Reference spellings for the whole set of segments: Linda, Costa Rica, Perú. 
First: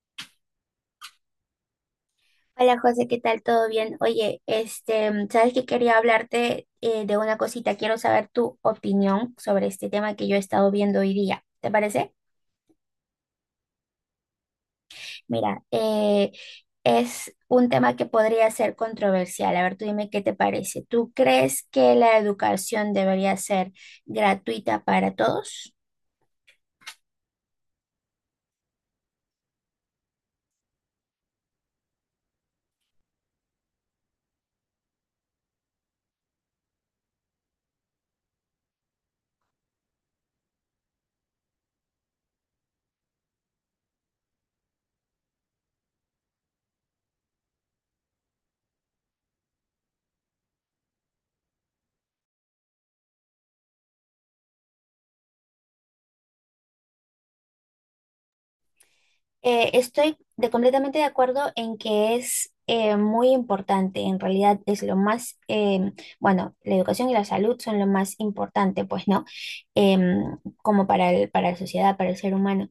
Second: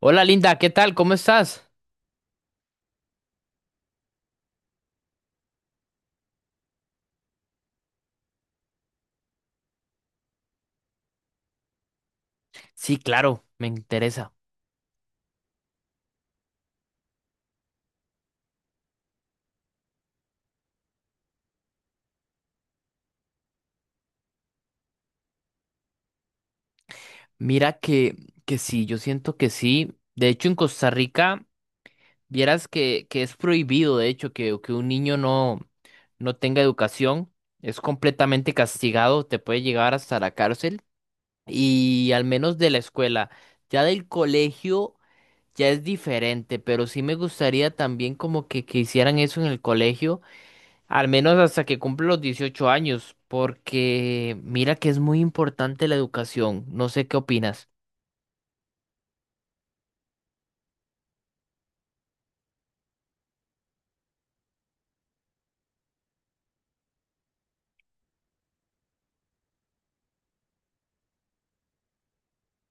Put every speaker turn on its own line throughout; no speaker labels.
Hola Linda, ¿qué tal? ¿Cómo estás?
Hola José, ¿qué tal? ¿Todo bien? Oye, sabes que quería hablarte de una cosita. Quiero saber tu opinión sobre este tema que yo he estado viendo hoy día. ¿Te parece?
Sí, claro, me interesa.
Mira, es un tema que podría ser controversial. A ver, tú dime qué te parece. ¿Tú crees que la educación debería ser gratuita para todos?
Mira que sí, yo siento que sí. De hecho, en Costa Rica, vieras que es prohibido, de hecho, que un niño no tenga educación. Es completamente castigado, te puede llegar hasta la cárcel. Y al menos de la escuela. Ya del colegio ya es diferente, pero sí me gustaría también como que hicieran eso en el colegio. Al menos hasta que cumple los 18 años, porque mira que es muy importante la educación. No sé qué opinas.
Completamente de acuerdo en que es muy importante. En realidad es lo más, bueno, la educación y la salud son lo más importante, pues, ¿no? Como para para la sociedad, para el ser humano.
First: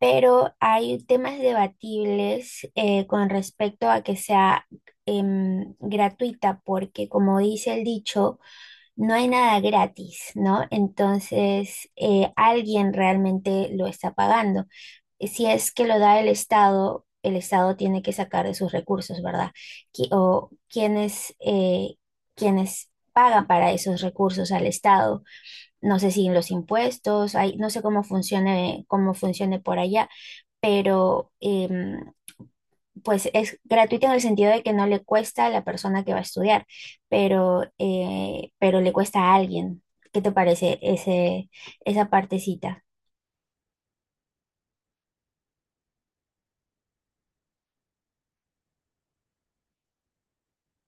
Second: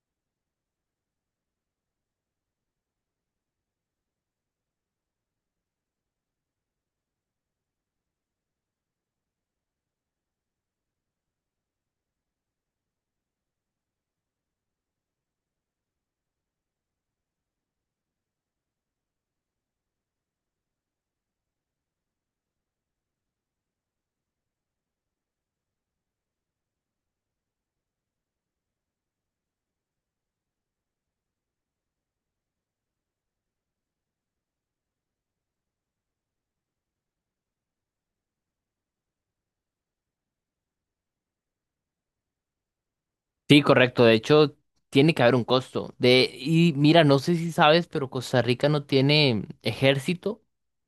Pero hay temas debatibles con respecto a que sea gratuita, porque como dice el dicho, no hay nada gratis, ¿no? Entonces, alguien realmente lo está pagando. Si es que lo da el Estado tiene que sacar de sus recursos, ¿verdad? O quienes, quienes pagan para esos recursos al Estado. No sé si en los impuestos, hay, no sé cómo funcione por allá, pero pues es gratuito en el sentido de que no le cuesta a la persona que va a estudiar, pero le cuesta a alguien. ¿Qué te parece esa partecita?
Sí, correcto. De hecho, tiene que haber un costo. Y mira, no sé si sabes, pero Costa Rica no tiene ejército,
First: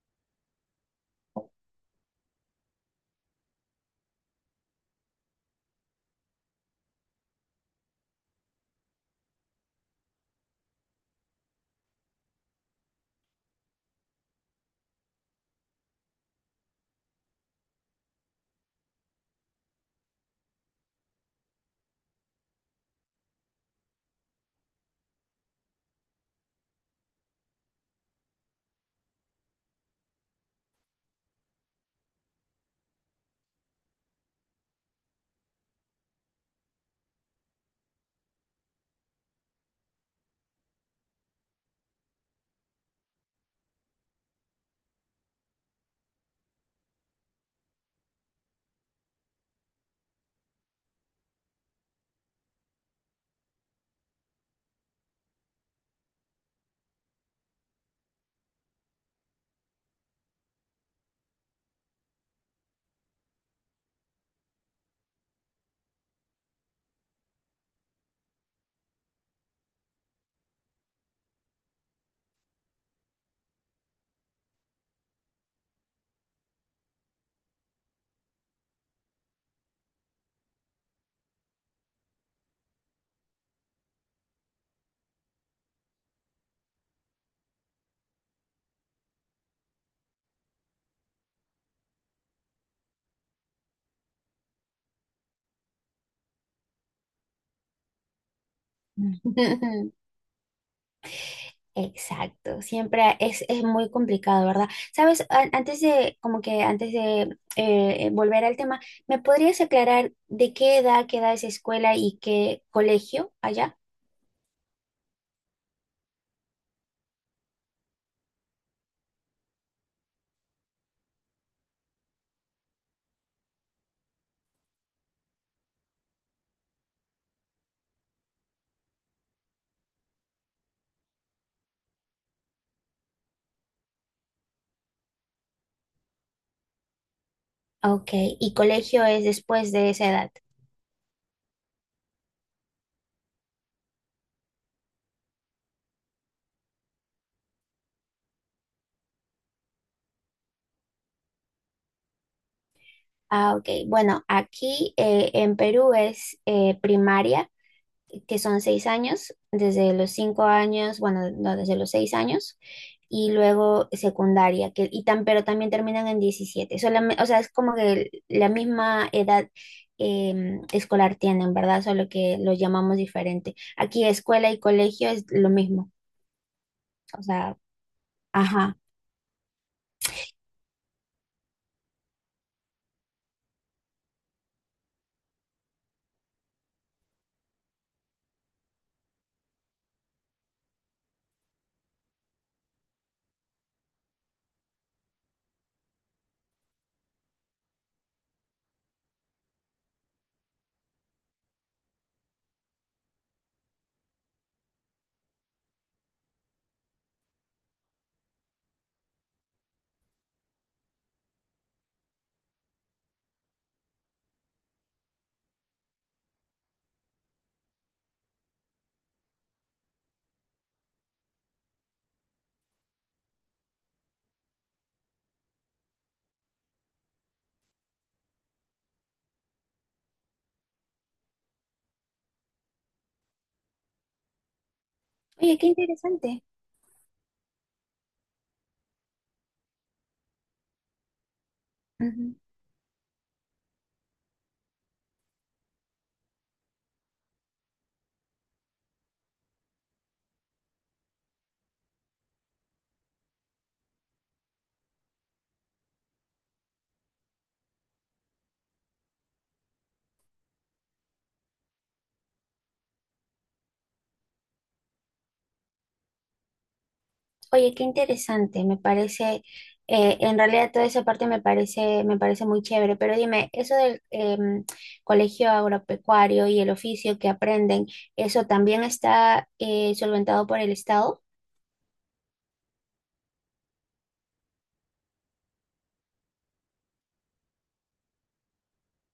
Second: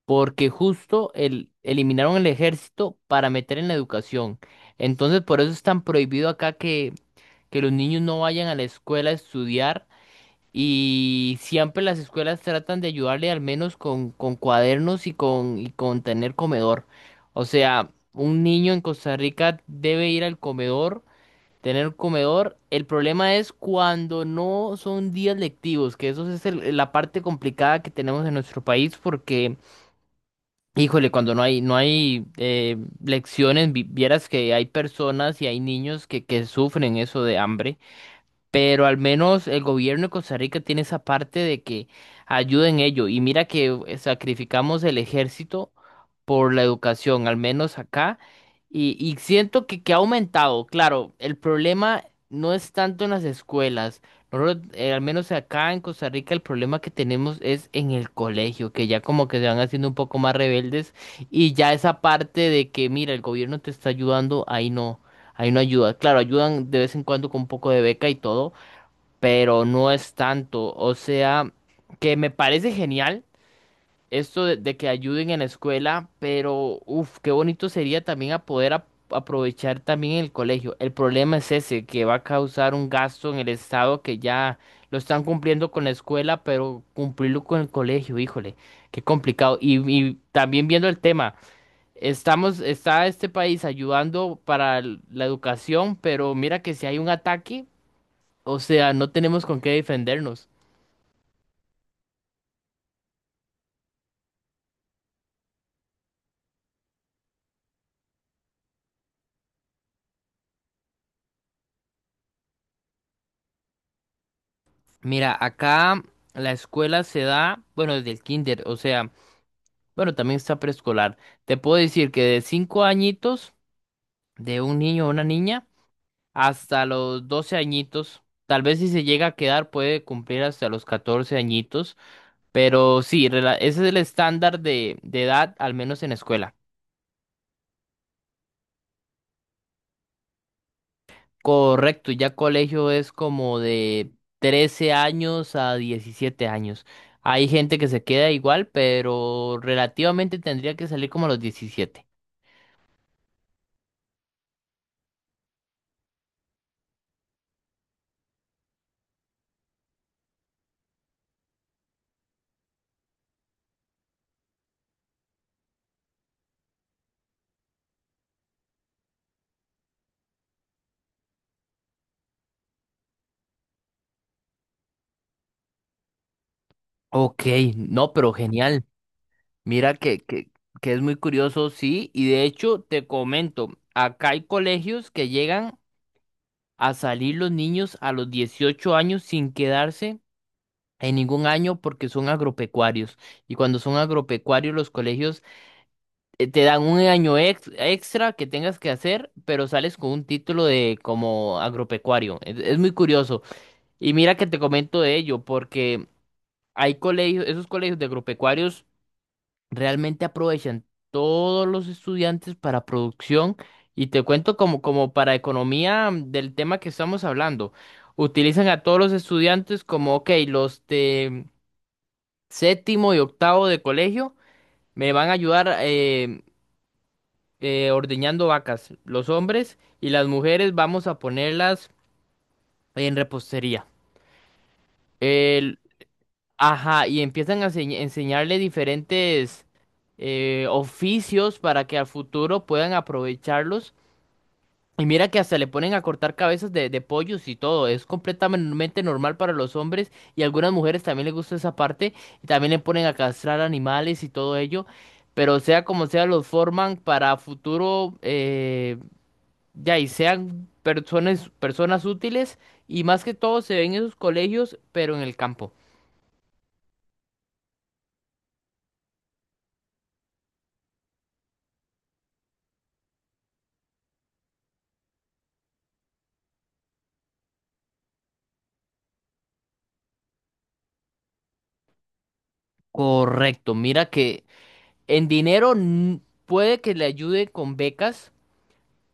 porque justo eliminaron el ejército para meter en la educación. Entonces, por eso es tan prohibido acá que los niños no vayan a la escuela a estudiar. Y siempre las escuelas tratan de ayudarle al menos con cuadernos y con tener comedor. O sea, un niño en Costa Rica debe ir al comedor, tener comedor. El problema es cuando no son días lectivos, que eso es el- la parte complicada que tenemos en nuestro país porque, híjole, cuando no hay lecciones, vieras que hay personas y hay niños que sufren eso de hambre, pero al menos el gobierno de Costa Rica tiene esa parte de que ayuda en ello. Y mira que sacrificamos el ejército por la educación, al menos acá, y siento que ha aumentado. Claro, el problema no es tanto en las escuelas. Nosotros, al menos acá en Costa Rica, el problema que tenemos es en el colegio, que ya como que se van haciendo un poco más rebeldes y ya esa parte de que, mira, el gobierno te está ayudando, ahí no. Ahí no ayuda. Claro, ayudan de vez en cuando con un poco de beca y todo, pero no es tanto. O sea, que me parece genial esto de que ayuden en la escuela, pero uff, qué bonito sería también a poder aprovechar también el colegio. El problema es ese, que va a causar un gasto en el estado que ya lo están cumpliendo con la escuela, pero cumplirlo con el colegio, híjole, qué complicado. Y también viendo el tema. Estamos, está este país ayudando para l- la educación, pero mira que si hay un ataque, o sea, no tenemos con qué defendernos.
Exacto, siempre es muy complicado, ¿verdad? Sabes, antes de, como que antes de volver al tema, ¿me podrías aclarar de qué edad queda esa escuela y qué colegio allá?
Mira, acá la escuela se da, bueno, desde el kinder, o sea, bueno, también está preescolar. Te puedo decir que de 5 añitos de un niño o una niña hasta los 12 añitos, tal vez si se llega a quedar puede cumplir hasta los 14 añitos, pero sí, rela- ese es el estándar de edad, al menos en escuela.
Ok, y colegio es después de esa edad.
Correcto, ya colegio es como de 13 años a 17 años. Hay gente que se queda igual, pero relativamente tendría que salir como a los 17.
Ah, ok, bueno, aquí en Perú es primaria, que son 6 años, desde los 5 años, bueno, no, desde los 6 años, y luego secundaria, que, y tan, pero también terminan en 17. O sea, es como que la misma edad escolar tienen, ¿verdad? Solo que lo llamamos diferente. Aquí escuela y colegio es lo mismo. O
Ok,
sea,
no, pero
ajá.
genial. Mira que es muy curioso, sí. Y de hecho, te comento, acá hay colegios que llegan a salir los niños a los 18 años sin quedarse en ningún año porque son agropecuarios. Y cuando son agropecuarios, los colegios te dan un año extra que tengas que hacer, pero sales con un título de como agropecuario. Es muy curioso. Y mira que te comento de ello, porque hay colegios, esos colegios de agropecuarios realmente aprovechan todos los estudiantes para producción. Y te cuento como, como para economía del tema que estamos hablando. Utilizan a todos los estudiantes como, ok, los de séptimo y octavo de colegio me van a ayudar. Ordeñando vacas, los hombres y las mujeres vamos a ponerlas en repostería.
Oye, qué
El-
interesante.
ajá, y empiezan a enseñarle diferentes oficios para que al futuro puedan aprovecharlos. Y mira que hasta le ponen a cortar cabezas de pollos y todo. Es completamente normal para los hombres y a algunas mujeres también les gusta esa parte. Y también le ponen a castrar animales y todo ello. Pero sea como sea, los forman para futuro. De ahí sean personas, personas útiles y más que todo se ven en esos colegios, pero en el campo.
Oye, qué interesante, me parece, en realidad toda esa parte me parece muy chévere, pero dime, eso del colegio agropecuario y el oficio que aprenden, ¿eso también está solventado por el Estado?
Correcto, mira que en dinero puede que le ayude con becas,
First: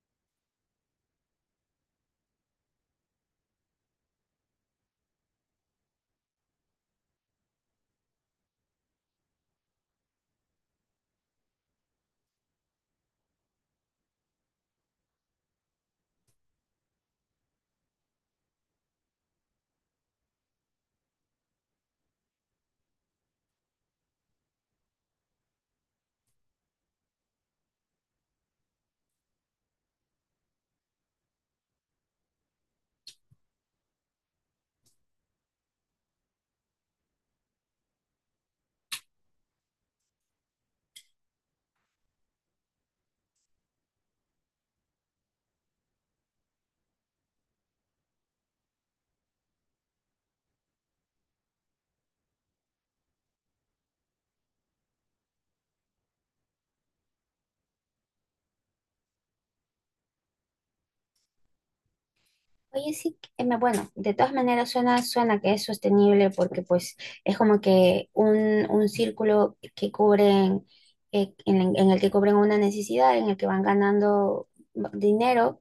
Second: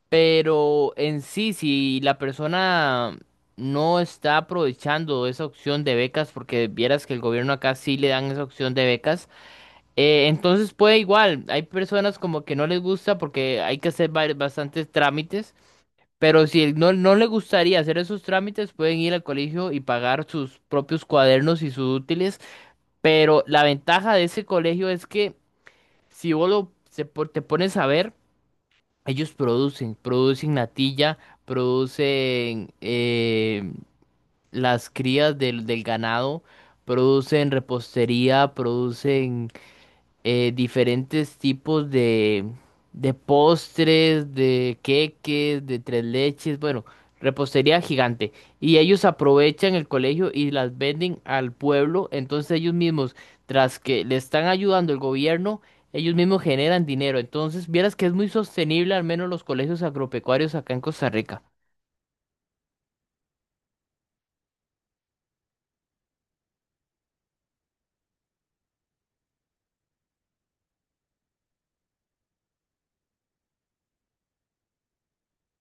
pero en sí, si la persona no está aprovechando esa opción de becas, porque vieras que el gobierno acá sí le dan esa opción de becas, entonces puede igual, hay personas como que no les gusta porque hay que hacer bastantes trámites. Pero si no, no le gustaría hacer esos trámites, pueden ir al colegio y pagar sus propios cuadernos y sus útiles. Pero la ventaja de ese colegio es que si vos lo- se po- te pones a ver, ellos producen, producen natilla, producen las crías del ganado, producen repostería, producen diferentes tipos de postres, de queques, de tres leches, bueno, repostería gigante. Y ellos aprovechan el colegio y las venden al pueblo, entonces ellos mismos, tras que le están ayudando el gobierno, ellos mismos generan dinero. Entonces, vieras que es muy sostenible, al menos los colegios agropecuarios acá en Costa Rica.
Oye, sí, bueno, de todas maneras suena, suena que es sostenible, porque pues es como que un círculo que cubren, en el que cubren una necesidad, en el que van ganando dinero.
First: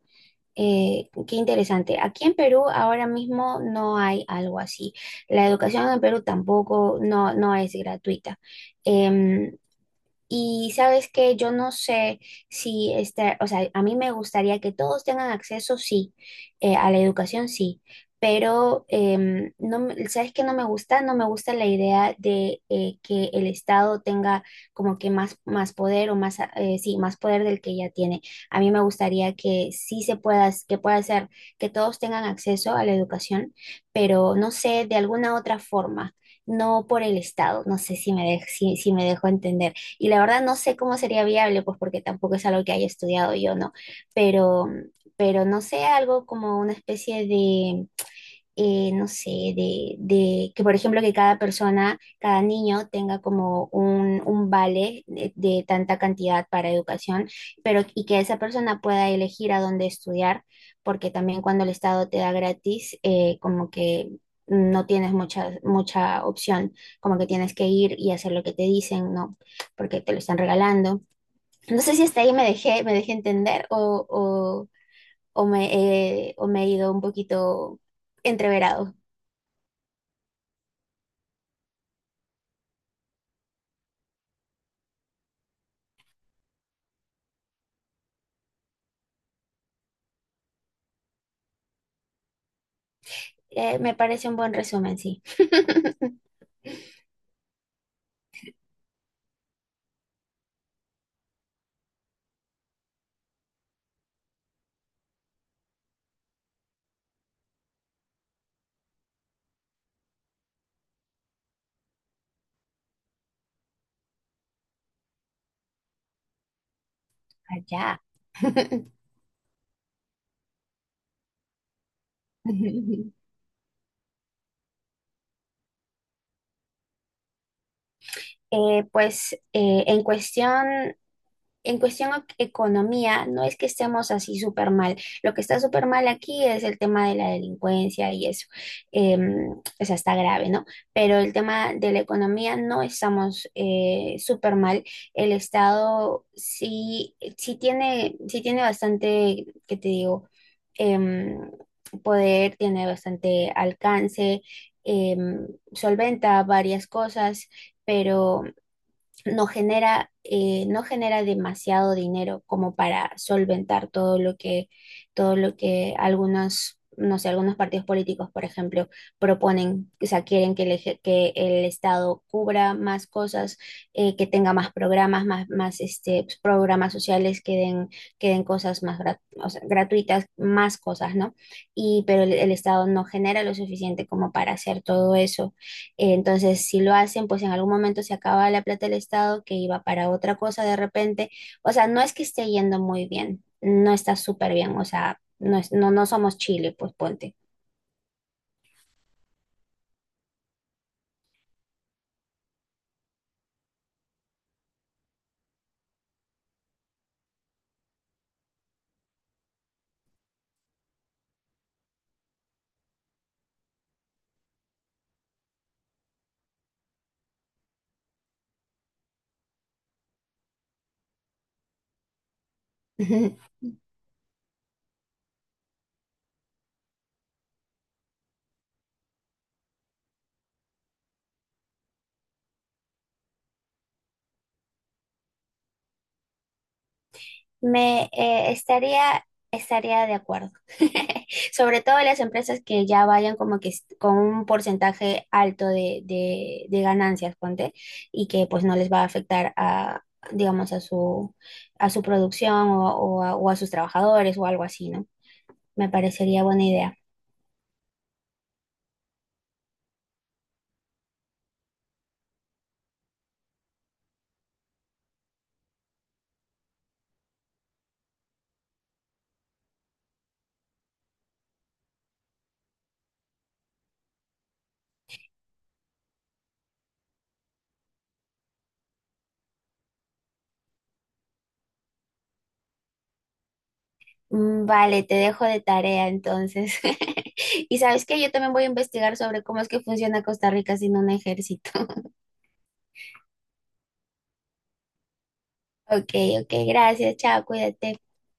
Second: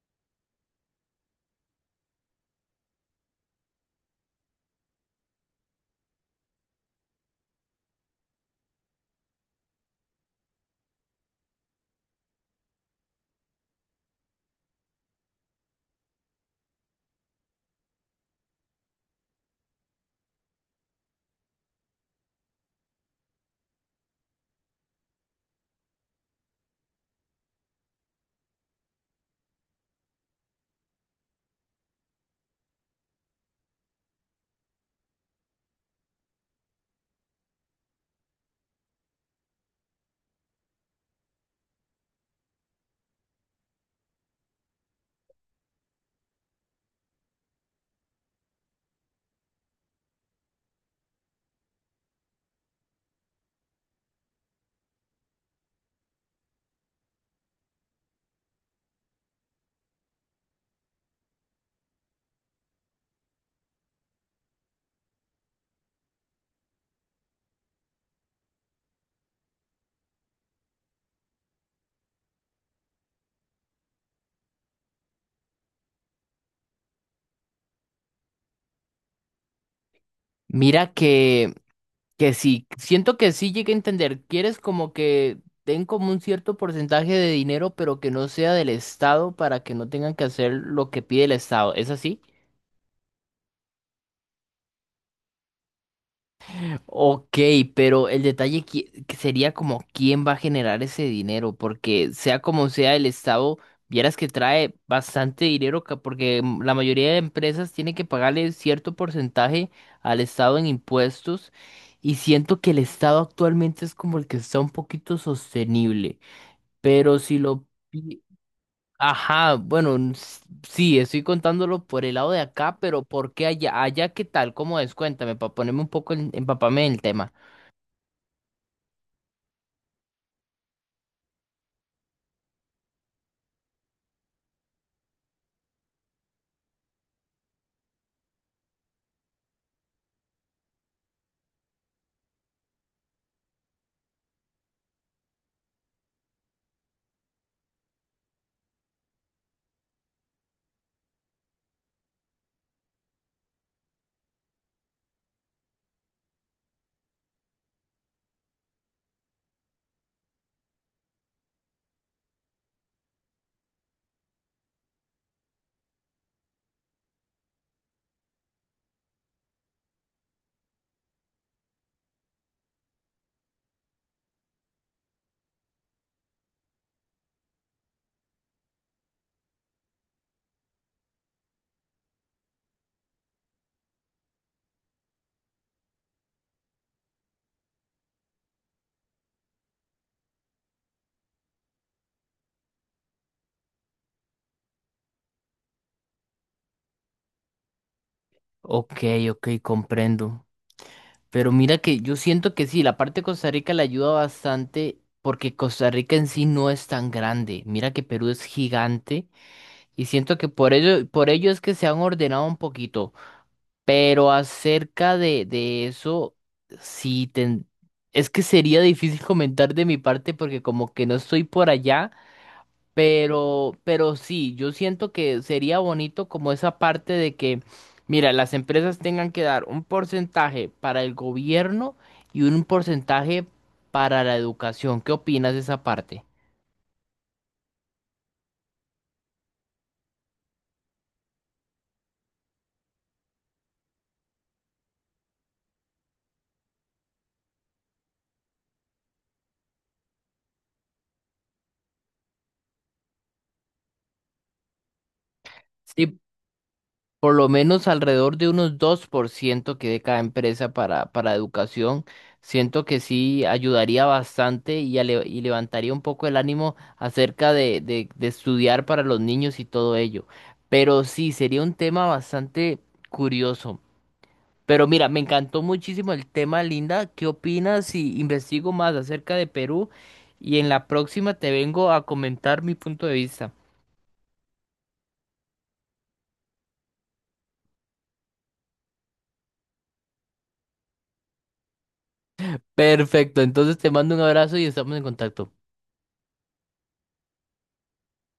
Qué interesante. Aquí en Perú ahora mismo no hay algo así. La educación en Perú tampoco no, no es gratuita. Em, y sabes que yo no sé si este, o sea, a mí me gustaría que todos tengan acceso, sí, a la educación, sí, pero no, sabes que no me gusta, no me gusta la idea de que el Estado tenga como que más, más poder o más, sí, más poder del que ya tiene. A mí me gustaría que sí se pueda, que pueda ser, que todos tengan acceso a la educación, pero no sé, de alguna otra forma, no por el Estado, no sé si me dejo, si me dejo entender. Y la verdad no sé cómo sería viable, pues porque tampoco es algo que haya estudiado yo, ¿no? Pero, pero no sé, algo como una especie de no sé, de que por ejemplo que cada persona, cada niño tenga como un vale de tanta cantidad para educación, pero y que esa persona pueda elegir a dónde estudiar, porque también cuando el Estado te da gratis, como que no tienes mucha, mucha opción, como que tienes que ir y hacer lo que te dicen, ¿no? Porque te lo están regalando. No sé si hasta ahí me dejé entender o me, o me he ido un poquito entreverado.
Mira que sí, siento que sí llegué a entender. Quieres como que den como un cierto porcentaje de dinero, pero que no sea del Estado para que no tengan que hacer lo que pide el Estado. ¿Es así?
Me parece un buen resumen, sí.
Ok, pero el detalle que sería como quién va a generar ese dinero, porque sea como sea el Estado, vieras que trae bastante dinero, porque la mayoría de empresas tiene que pagarle cierto porcentaje al Estado en impuestos, y siento que el Estado actualmente es como el que está un poquito sostenible. Pero si lo...
Allá.
pi- Ajá, bueno, sí, estoy contándolo por el lado de acá, pero ¿por qué allá? Allá, ¿qué tal? ¿Cómo es? Cuéntame, para ponerme un poco empaparme en el tema.
Eh, pues eh, en cuestión En cuestión economía, no es que estemos así súper mal. Lo que está súper mal aquí es el tema de la delincuencia y eso. Em, o sea, está grave, ¿no? Pero el tema de la economía no estamos súper mal. El Estado sí, sí tiene bastante, ¿qué te digo? Em, Poder, tiene bastante alcance, em, solventa varias cosas, pero no genera, no genera demasiado dinero como para solventar todo lo todo lo que algunos, no sé, algunos partidos políticos, por ejemplo, proponen. O sea, quieren que que el Estado cubra más cosas, que tenga más programas, más este, pues, programas sociales, que den cosas más o sea, gratuitas, más cosas, ¿no? Y, pero el Estado no genera lo suficiente como para hacer todo eso. Entonces, si lo hacen, pues en algún momento se acaba la plata del Estado que iba para otra cosa de repente. O sea, no es que esté yendo muy bien, no está súper bien, o sea, no, no somos Chile, pues ponte.
Ok, ok, comprendo. Pero mira que yo siento que sí, la parte de Costa Rica le ayuda bastante porque Costa Rica en sí no es tan grande. Mira que Perú es gigante y siento que por ello, por ello, es que se han ordenado un poquito. Pero acerca de eso, sí, es que sería difícil comentar de mi parte porque como que no estoy por allá,
Jajaja.
pero sí, yo siento que sería bonito como esa parte de que, mira, las empresas tengan que dar un porcentaje para el gobierno y un porcentaje para la educación. ¿Qué opinas de esa parte?
Estaría de acuerdo. Sobre todo las empresas que ya vayan como que con un porcentaje alto de, de ganancias, ponte, y que pues no les va a afectar a, digamos, a su producción o a sus trabajadores o algo así, ¿no? Me
Sí,
parecería buena idea.
por lo menos alrededor de unos 2% que de cada empresa para educación. Siento que sí ayudaría bastante y levantaría un poco el ánimo acerca de estudiar para los niños y todo ello. Pero sí, sería un tema bastante curioso. Pero mira, me encantó muchísimo el tema, Linda. ¿Qué opinas si investigo más acerca de Perú? Y en la próxima te vengo a comentar mi punto de vista.
Mm, vale, te dejo de tarea entonces. Y sabes que yo también voy a investigar sobre cómo es que funciona Costa Rica sin un ejército.
Perfecto, entonces te mando un abrazo y estamos en contacto.
Ok, ok, gracias, chao, cuídate.